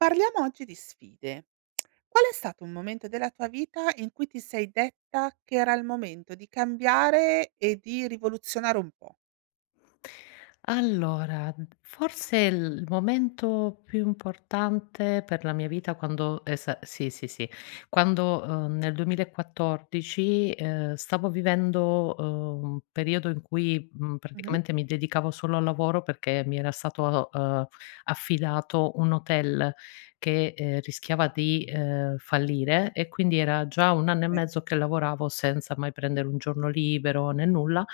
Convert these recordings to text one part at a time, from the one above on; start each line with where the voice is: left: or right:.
right: Parliamo oggi di sfide: qual è stato un momento della tua vita in cui ti sei detta che era il momento di cambiare e di rivoluzionare un pò?
left: Allora, forse l l momento più importante per la mia vita quando esa sì, sì, sì, quando, uhm, nel 2014, ehm, stavo vivendo, uhm, un periodo in cui, mhmm,
right: Mh-mh.
left: praticamente mi dedicavo solo al lavoro perché mi era stato, uhm, affidato un hotel che, ehm, rischiava di, ehm, fallire e quindi era già 1 anno e
right: E
left: mezzo che lavoravo senza mai prendere un giorno libero né nulla,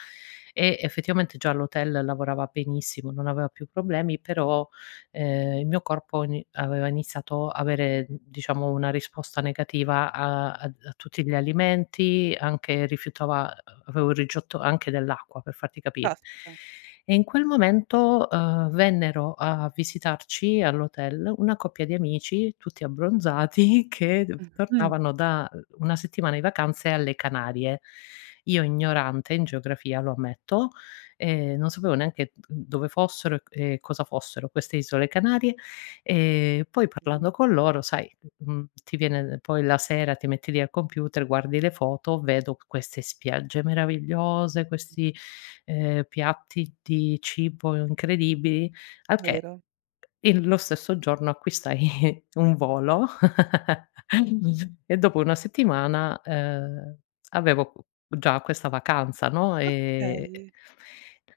left: e effettivamente già l'hotel lavorava benissimo non aveva più problemi però, ehm, il mio corpo ni aveva iniziato avere n diciamo una risposta negativa a ad a tutti gli alimenti, anche rifiutava avevo il rigetto anche dell'acqua, per farti capire.
right: Caspita.
left: E in quel momento, uhm, vennero a visitarci all'hotel una coppia di amici tutti abbronzati, che duv
right: Mh.
left: tornavano da, uhm, una settimana di vacanze alle Canarie. Io, ignorante in geografia, lo ammetto, ehm, non sapevo neanche dove fossero e c e cosa fossero queste isole Canarie, ehm, poi parlando con loro, sai, mhmm, ti viene poi la sera ti metti lì al computer, guardi le foto, vedo queste spiagge meravigliose, questi, ehm, piatti di cibo incredibili, al che
right: Vero.
left: il lo stesso giorno acquistai un volo e dopo una settimana, ehm, avevo qu già questa vacanza, no, ehm
right: Okay.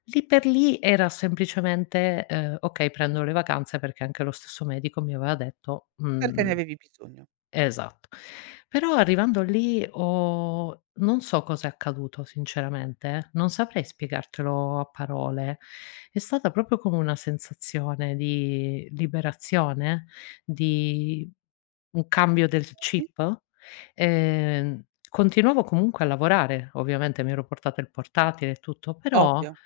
left: lì per lì era semplicemente, uhm, "Okay prendono le vacanze," perché anche lo stesso medico mi aveva detto
right: Perché ne
left: mhmm,
right: avevi bisogno.
left: esatt però arrivando lì ho non so cosa è accaduto sinceramente, non saprei spiegartelo a parole, è stata proprio come una sensazione di liberazione, di un cambio del
right: Okay.
left: chip, ehm, continuavo comunque a lavorare, ovviamente mi ero portata il portatile e tutto però,
right: Ovvio.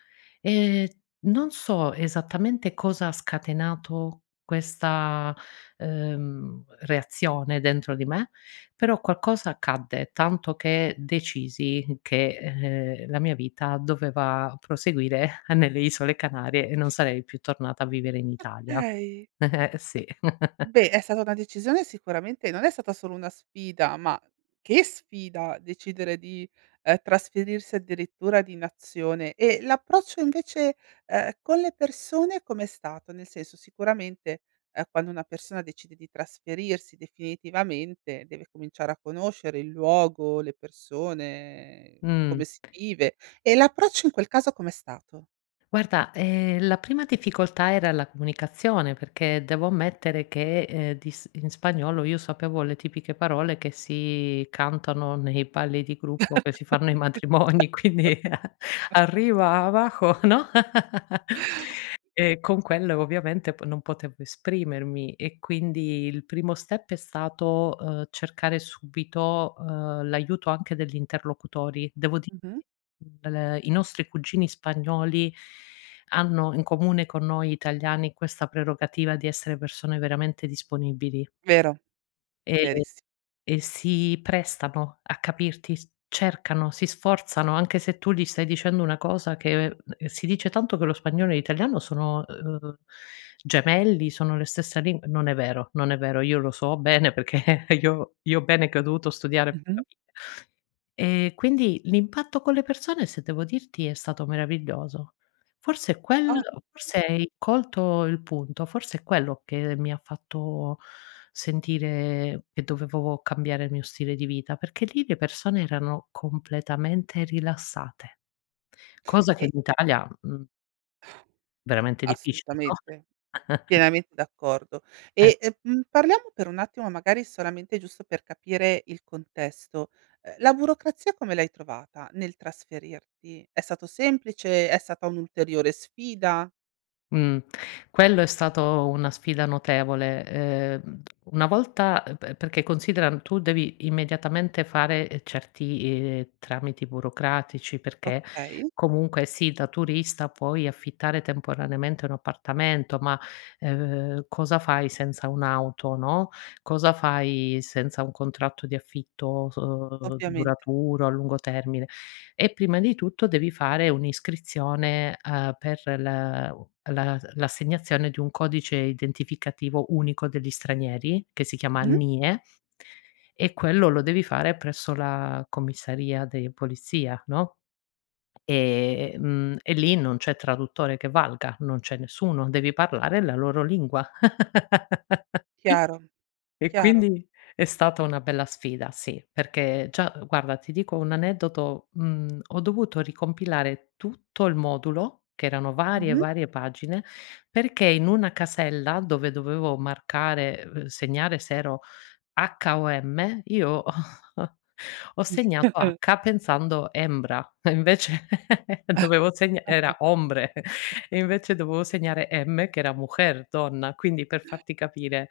left: ehm, non so esattamente cosa ha scatenato questa, uhm, reazione dentro di me, però qualcosa accadde, tanto che decisi che, ehm, la mia vita doveva proseguire nelle isole Canarie e non sarei più tornata a vivere in Italia.
right: Okay.
left: Eh, sì.
right: Beh, è stata una decisione sicuramente non è stata solo una sfida, ma che sfida! Decidere di, ehm, trasferirsi addirittura di nazione. E l'approccio, invece, uhm, con le persone com'è stato? Nel senso, sicuramente, uhm, quando una persona decide di trasferirsi definitivamente deve cominciare a conoscere il luogo, le persone,
left: Mhmm.
right: come si vive e l'approccio in quel caso com'è stato?
left: Guarda, ehm, la prima difficoltà era la comunicazione perché devo ammettere che, ehm, di s in spagnolo io sapevo le tipiche parole che si cantano nei balli di gruppo, che si
right: certo!
left: fanno ai matrimoni, quindi arrivava co no, e con quelle, ovviamente, po non potevo esprimermi e quindi il primo step è stato, uhm, cercare subito, uhm, l’aiuto anche degli interlocutori. Devo di
right: Mh-mh.
left: l i nostri cugini spagnoli hanno in comune, con noi italiani, questa prerogativa di essere persone veramente disponibili.
right: Vero.
left: E
right: Veriss
left: e si prestano a capirti s cercano, si sforzano, anche se tu gli stai dicendo una cosa che ehm, si dice tanto che lo spagnolo e l'italiano sono, uhm, gemelli, sono le stessa lin non è vero non è vero, io lo so bene perché io io bene che ho dovuto studiare
right: Mh-mh.
left: capire. Ehm, quindi l'impatto con le persone, se devo dirti, è stato meraviglioso, forse è
right: Oh!
left: quello forse hai colto il punto, forse è quello che mi ha fatto sentire che dovevo cambiare il mio stile di vita, perché lì le persone erano completamente rilassate. Cosa che
right: E
left: in italia, mhmm, veramente difficile,
right: Assolutamente.
left: no?
right: Pienamente d'accordo.
left: E
right: E, ehm, mhmm, parliamo per un attimo magari, solamente, giusto per capire il contesto, uhm, la burocrazia come l'hai trovata, nel trasferirti? È stato semplice? È stata un'ulteriore sfida?
left: Mh, quello è stato una sfida notevole, ehm, una volta eh pe perché considera, uhm, tu devi immediatamente fare, ehm, certi, ehm, tramiti burocratici, perché
right: Okay.
left: comunque, sì, da turista puoi affittare temporaneamente un appartamento ma, ehm, cosa fai senza un'auto, no, cosa fai senza un contratto di affitto, s uhm,
right: Ovviamente.
left: duraturo, a lungo termine, e prima di tutto devi fare un'iscrizione, ehm, per la u la l'assegnazione di un codice identificativo unico degli stranieri, che si chiama
right: Mh-mh.
left: NIE e quello lo devi fare presso la comisaría de policía, no, ehm, e lì non c'è traduttore che valga, non c'è nessuno. Devi parlare la loro lingua
right: Chiaro,
left: e
right: chiaro.
left: quindi è stata una bella sfida, sì, perché già guarda ti dico un aneddoto, mhmm, ho dovuto ricompilare tutto il modulo, che erano varie e
right: Mh-mh.
left: varie pagine, perché in una casella dove dovevo marcare, uhm, segnare se ero H o M, io ho ho segnato H, pensando hembra, e invece dovevo segna era hombre e invece dovevo segnare, M, che era mujer, donna, quindi per farti capire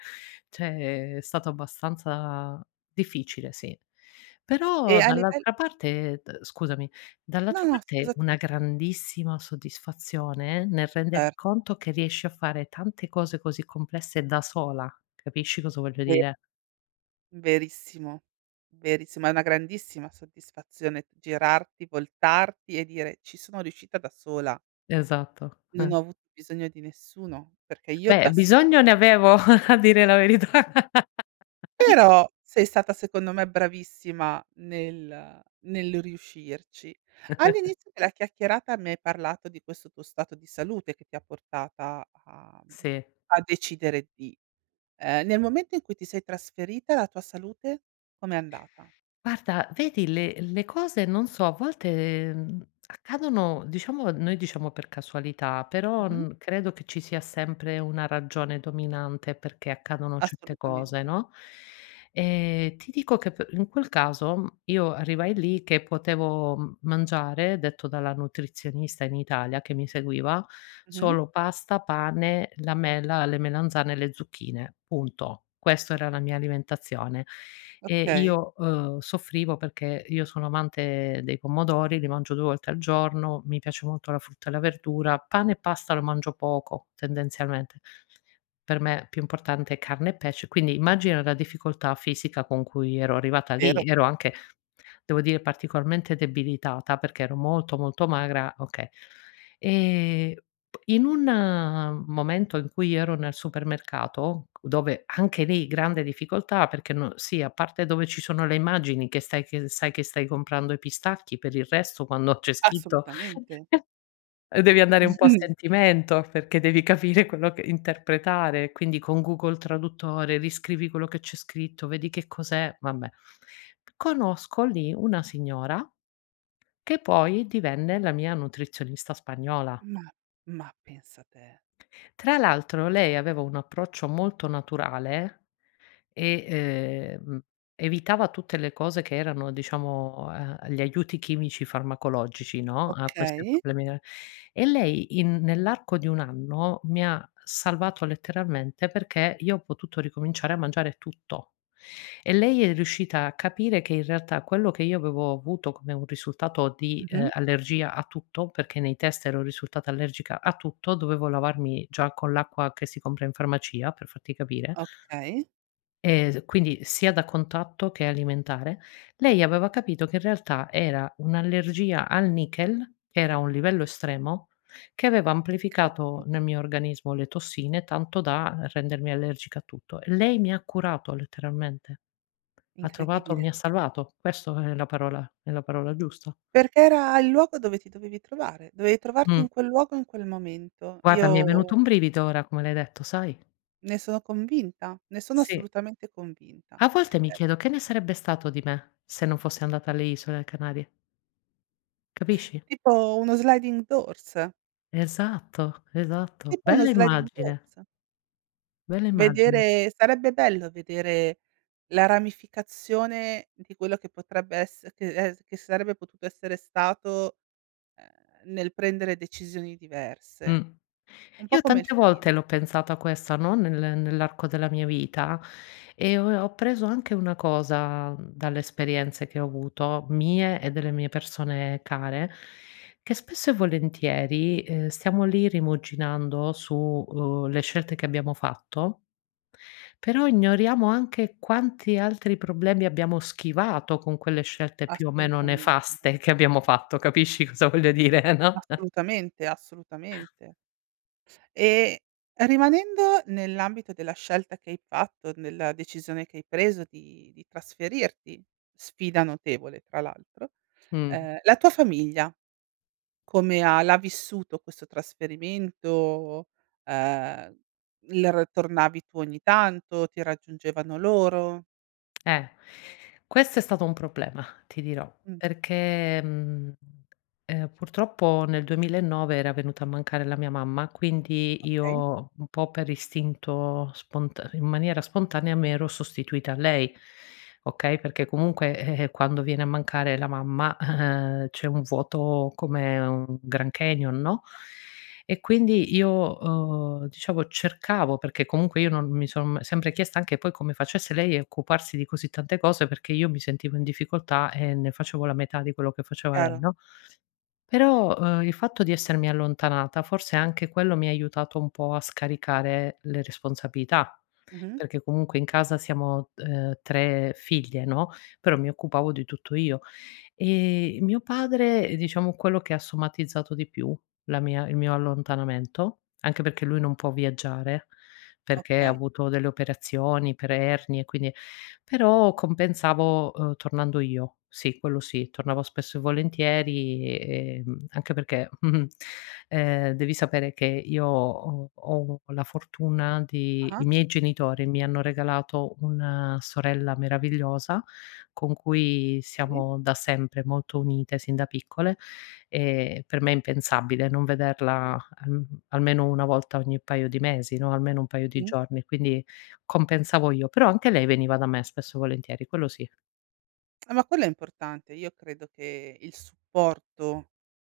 left: cioè, è stato abbastanza difficile, sì.
right: E
left: Però
right: a livell
left: dall'altra parte d scusami,
right: No,
left: dall'altra
right: no,
left: parte
right: scusa tu.
left: una grandissima soddisfazione, nel render
right: Certo.
left: conto che riesci a fare tante cose così complesse da sola, capisci cosa voglio
right: De
left: dire?
right: Verissimo, verissimo, è una grandissima soddisfazione girarti, voltarti e dire: "Ci sono riuscita da sola".
left: Esatto.
right: Non ho avuto bisogno di nessuno, perché io
left: Beh,
right: da sola
left: bisogno ne avevo, a dire la verità.
right: Però, sei stata secondo me bravissima nel nel riuscirci. All'inizio della chiacchierata, mi hai parlato di questo tuo stato di salute che ti ha portata a, uhm,
left: Sì.
right: a decidere di ehm, nel momento in cui ti sei trasferita, la tua salute com'è andata?
left: Guarda, vedi le le cose non so, a volte, uhm, accadono diciamo noi diciamo per casualità, però
right: Mh-mh.
left: n credo che ci sia sempre una ragione dominante perché accadono certe cose,
right: Assolutamente.
left: no, ehm, ti dico che pe in quel caso io arrivai lì che potevo m mangiare, detto dalla nutrizionista in Italia che mi seguiva,
right: Mh-mh.
left: solo pasta, pane, la mela, le melanzane e le zucchine, punto. Questo era la mia alimentazione. E
right: Okay.
left: io, uhm, soffrivo perché io sono amante dei pomodori, li mangio 2 volte al giorno. Mi piace molto la frutta e la verdura, pane e pasta lo mangio poco tendenzialmente, per me più importante è carne e pesce, quindi immagina la difficoltà fisica con cui ero arrivata lì,
right: Vero.
left: ero anche devo dire particolarmente debilitata perché ero molto, molto magra, okay ehm, in un, uhm, momento in cui io ero nel supermercato, dove anche lì grande difficoltà perché n sì, a parte dove ci sono le immagini che stai che sai che stai comprando i pistacchi, per il resto quando c'è scritto
right: Assolutamente.
left: ehm, devi andare un po' a
right: Mh-mh.
left: sentimento, perché devi capire quello che interpretare, quindi con Google Traduttore riscrivi quello che c'è scritto, vedi che cos'è vabbè. Conosco lì una signora, che poi divenne la mia nutrizionista spagnola
right: Mah, ma pensa te.
left: Tra l'altro, lei aveva un approccio molto naturale e, ehm, evitava tutte le cose che erano, diciamo, ehm, gli aiuti chimici, farmacologici, no, a questi
right: Okay.
left: problemi de e lei in nell'arco di 1 anno, mi ha salvato letteralmente, perché io ho potuto ricominciare a mangiare tutto. E lei è riuscita a capire che in realtà quello che io avevo avuto come un risultato di, ehm,
right: Mh-mh.
left: allergia a tutto, perché nei test ero risultata allergica a tutto, dovevo lavarmi già con l'acqua che si compra in farmacia per farti capire
right: Okay.
left: e d quindi, sia da contatto che alimentare, lei aveva capito che in realtà era un'allergia al nichel, che era a un livello estremo, che aveva amplificato nel
right: Incredibile.
left: mio organismo le tossine, tanto da rendermi allergica a tutto. E lei mi ha curato letteralmente, ha trovato
right: Incredibile.
left: mi ha salvato, questo è la parola è la parola giusta.
right: Perché era il luogo dove ti dovevi trovare. Dovevi trovarti in
left: Mh.
right: quel luogo, in quel momento,
left: Guarda mi è
right: io
left: venuto un brivido, ora, come l'hai detto, sai?
right: Ne sono convinta, ne sono
left: Sì.
right: assolutamente convinta.
left: A volte mi
right: Eh
left: chiedo che ne sarebbe stato di me, se non fosse andata alle Isole Canarie? Capisci?
right: Tipo uno sliding doors?
left: Esatto, esatto
right: Tipo uno
left: bella
right: sliding
left: immagine.
right: doors.
left: Bella immagine.
right: Vedere sarebbe bello vedere la ramificazione di quello che potrebbe esser che es che sarebbe potuto essere stato, uhm, nel prendere decisioni
left: Mh,
right: diverse. Un po'
left: io
right: come il
left: tante volte
right: film.
left: l'ho pensata a questa no, nel nell'arco della mia vita, e ho ho appreso anche una cosa, mhmm, dalle esperienze che ho avuto mie e delle mie persone care, che spesso e volentieri, uhm, stiamo lì rimuginando su, uhm, le scelte che abbiamo fatto però ignoriamo anche quanti altri problemi abbiamo schivato con quelle scelte più o meno
right: Assolutamente.
left: nefaste che abbiamo fatto capisci cosa voglio dire no?
right: Assolutamente, assolutamente. E rimanendo nell'ambito della scelta che hai fatto, nella decisione che hai preso di di trasferirti, sfida notevole tra l'altro,
left: Mh.
right: ehm, la tua famiglia come ha l'ha vissuto questo trasferimento uhm, il r tornavi tu ogni tanto, ti raggiungevano loro?
left: Eh. Questo è stato un problema! Ti dirò,
right: Mh.
left: perché mhmm, ehm, purtroppo nel 2009 era venuta a mancare la mia mamma, quindi
right: Okay.
left: io un po' per istinto spont in maniera spontanea mi ero sostituita a lei. Okay, perché comunque, eh, quando viene a mancare la mamma, eh, c'è un vuoto come un Grand Canyon, no? E quindi io ho, uhm, diciamo cercavo perché comunque io non mi son sempre chiesta anche poi come facesse lei a occuparsi di così tante cose, perché io mi sentivo in difficoltà e ne facevo la metà di quello che faceva lei
right: Chiaro.
left: no? Però, eh, il fatto di essermi allontanata, forse anche quello mi ha aiutato un po' a scaricare le responsabilità,
right: Mh-mh.
left: perché comunque in casa siamo, uhm, 3 figlie no, però mi occupavo di tutto io. Ehm, e mio padre, diciamo quello che ha somatizzato di più la mia il mio allontanamento, anche perché lui non può viaggiare, perché ha
right: Okay.
left: avuto delle operazioni per ernie e quindi però compensavo uhm, tornando io. Sì quello sì. Tornavo spesso e volentieri, uhm, anche perché, ehm, devi sapere che io ho ho la fortuna di
right: Ah-ah.
left: i miei genitori mi hanno regalato una sorella meravigliosa, con cui
right: Okay.
left: siamo da sempre molto unite sin da piccole, ehm, per me è impensabile non vederla alm almeno una volta ogni paio di mesi no, almeno un paio di
right: Mh.
left: giorni, quindi compensavo io, però anche lei veniva da me spesso e volentieri quello sì.
right: Ah, ma quello è importante. Io credo che il supporto,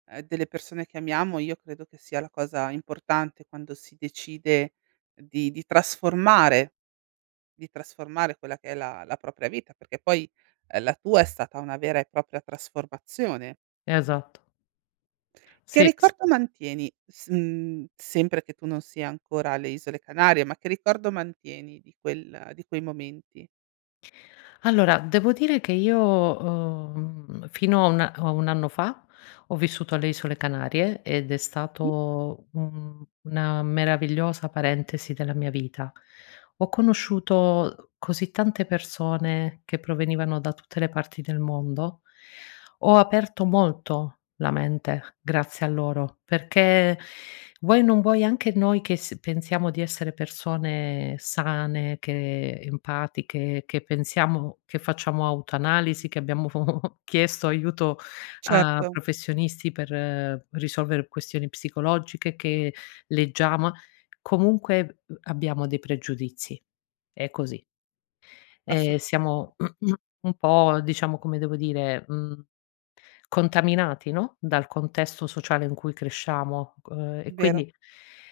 right: ehm, delle persone che amiamo, io credo che sia la cosa importante quando si decide di di trasformare di trasformare quella che è la la propria vita, perché poi, ehm, la tua è stata una vera e propria trasformazione.
left: Esatto.
right: Che
left: Sì, sì.
right: ricordo mantieni s mhmm, sempre che tu non sia ancora alle isole Canarie, ma che ricordo mantieni di quel di quei momenti?
left: Allora devo dire che io ho, uhm, mhmm, fino a una a un anno fa, ho vissuto alle isole Canarie ed è
right: Mh-mh.
left: stato un una meravigliosa parentesi della mia vita. Ho conosciuto così tante persone che provenivano da tutte le parti del mondo. Ho aperto molto la mente grazie a loro perché, vuoi o non vuoi anche noi che s pensiamo di essere persone sane, che empatiche, che pensiamo che facciamo autoanalisi, che abbiamo chiesto aiuto a
right: Certo.
left: professionisti per risolvere questioni psicologiche, che leggiamo comunque, uhm, abbiamo dei pregiudizi. È così. Ehm,
right: Assolut
left: siamo un po' diciamo, come devo dire, mhmm, contaminati no, dal contesto sociale in cui cresciamo, uhm, e
right: Vero.
left: quindi,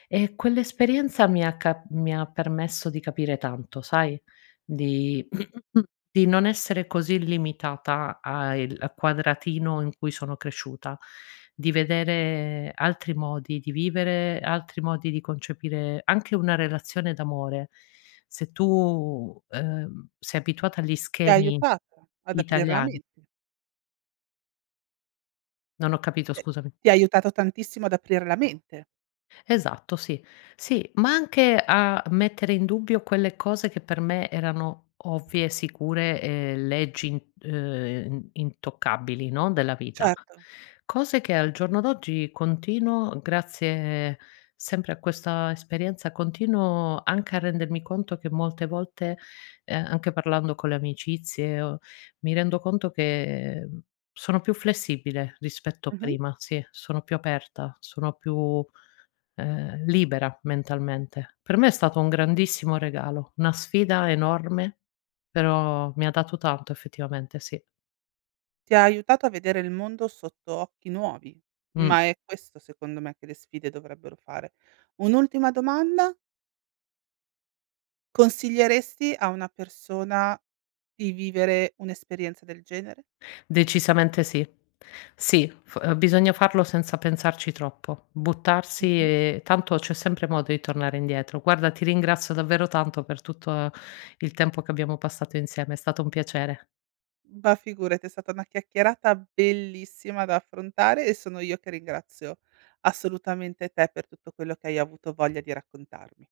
left: ehm, quell'esperienza mi ha ca mi ha permesso di capire tanto sai? Di di non essere così limitata a il a quadratino in cui sono cresciuta, di vedere altri modi di vivere, altri modi di concepire anche una relazione d'amore. Se tu, uhm, sei abituata agli
right: Ti ha
left: schemi
right: aiutata ad aprir la
left: italiani
right: mente.
left: Non ho capito
right: Eh,
left: scusami.
right: ti ha aiutato tantissimo ad aprir la mente.
left: Esatto sì. Sì, ma anche a mettere in dubbio quelle cose che per me erano ovvie, sicure uhm, leggi int uhm, int intoccabili no, della vita.
right: Certo.
left: Cose che al giorno d'oggi continuo grazie, sempre a questa esperienza, continuo anche a rendermi conto che molte volte, ehm, anche parlando con le amicizie o mi rendo conto che, mhmm, sono più flessibile rispetto a
right: Mh-mh.
left: prima, sì sono più aperta, sono più, uhm, libera mentalmente. Per me è stato un grandissimo regalo. Una sfida enorme, però ha mi dato tanto effettivamente sì.
right: Ti ha aiutato a vedere il mondo sotto occhi nuovi.
left: Mh.
right: Ma è questo secondo me che le sfide dovrebbero fare. Un'ultima domanda consiglieresti a una persona di vivere un'esperienza del genere?
left: Decisamente sì. Sì f bisogna farlo senza pensarci troppo. Buttarsi
right: Mh-mh.
left: e tanto c'è sempre modo di tornare indietro. Guarda ti ringrazio davvero tanto per tutto il tempo che abbiamo passato insieme. È stato un piacere.
right: Ma figurati è stata una chiacchierata bellissima da affrontare e sono io che ringrazio assolutamente te per tutto quello che hai avuto voglia di raccontarmi.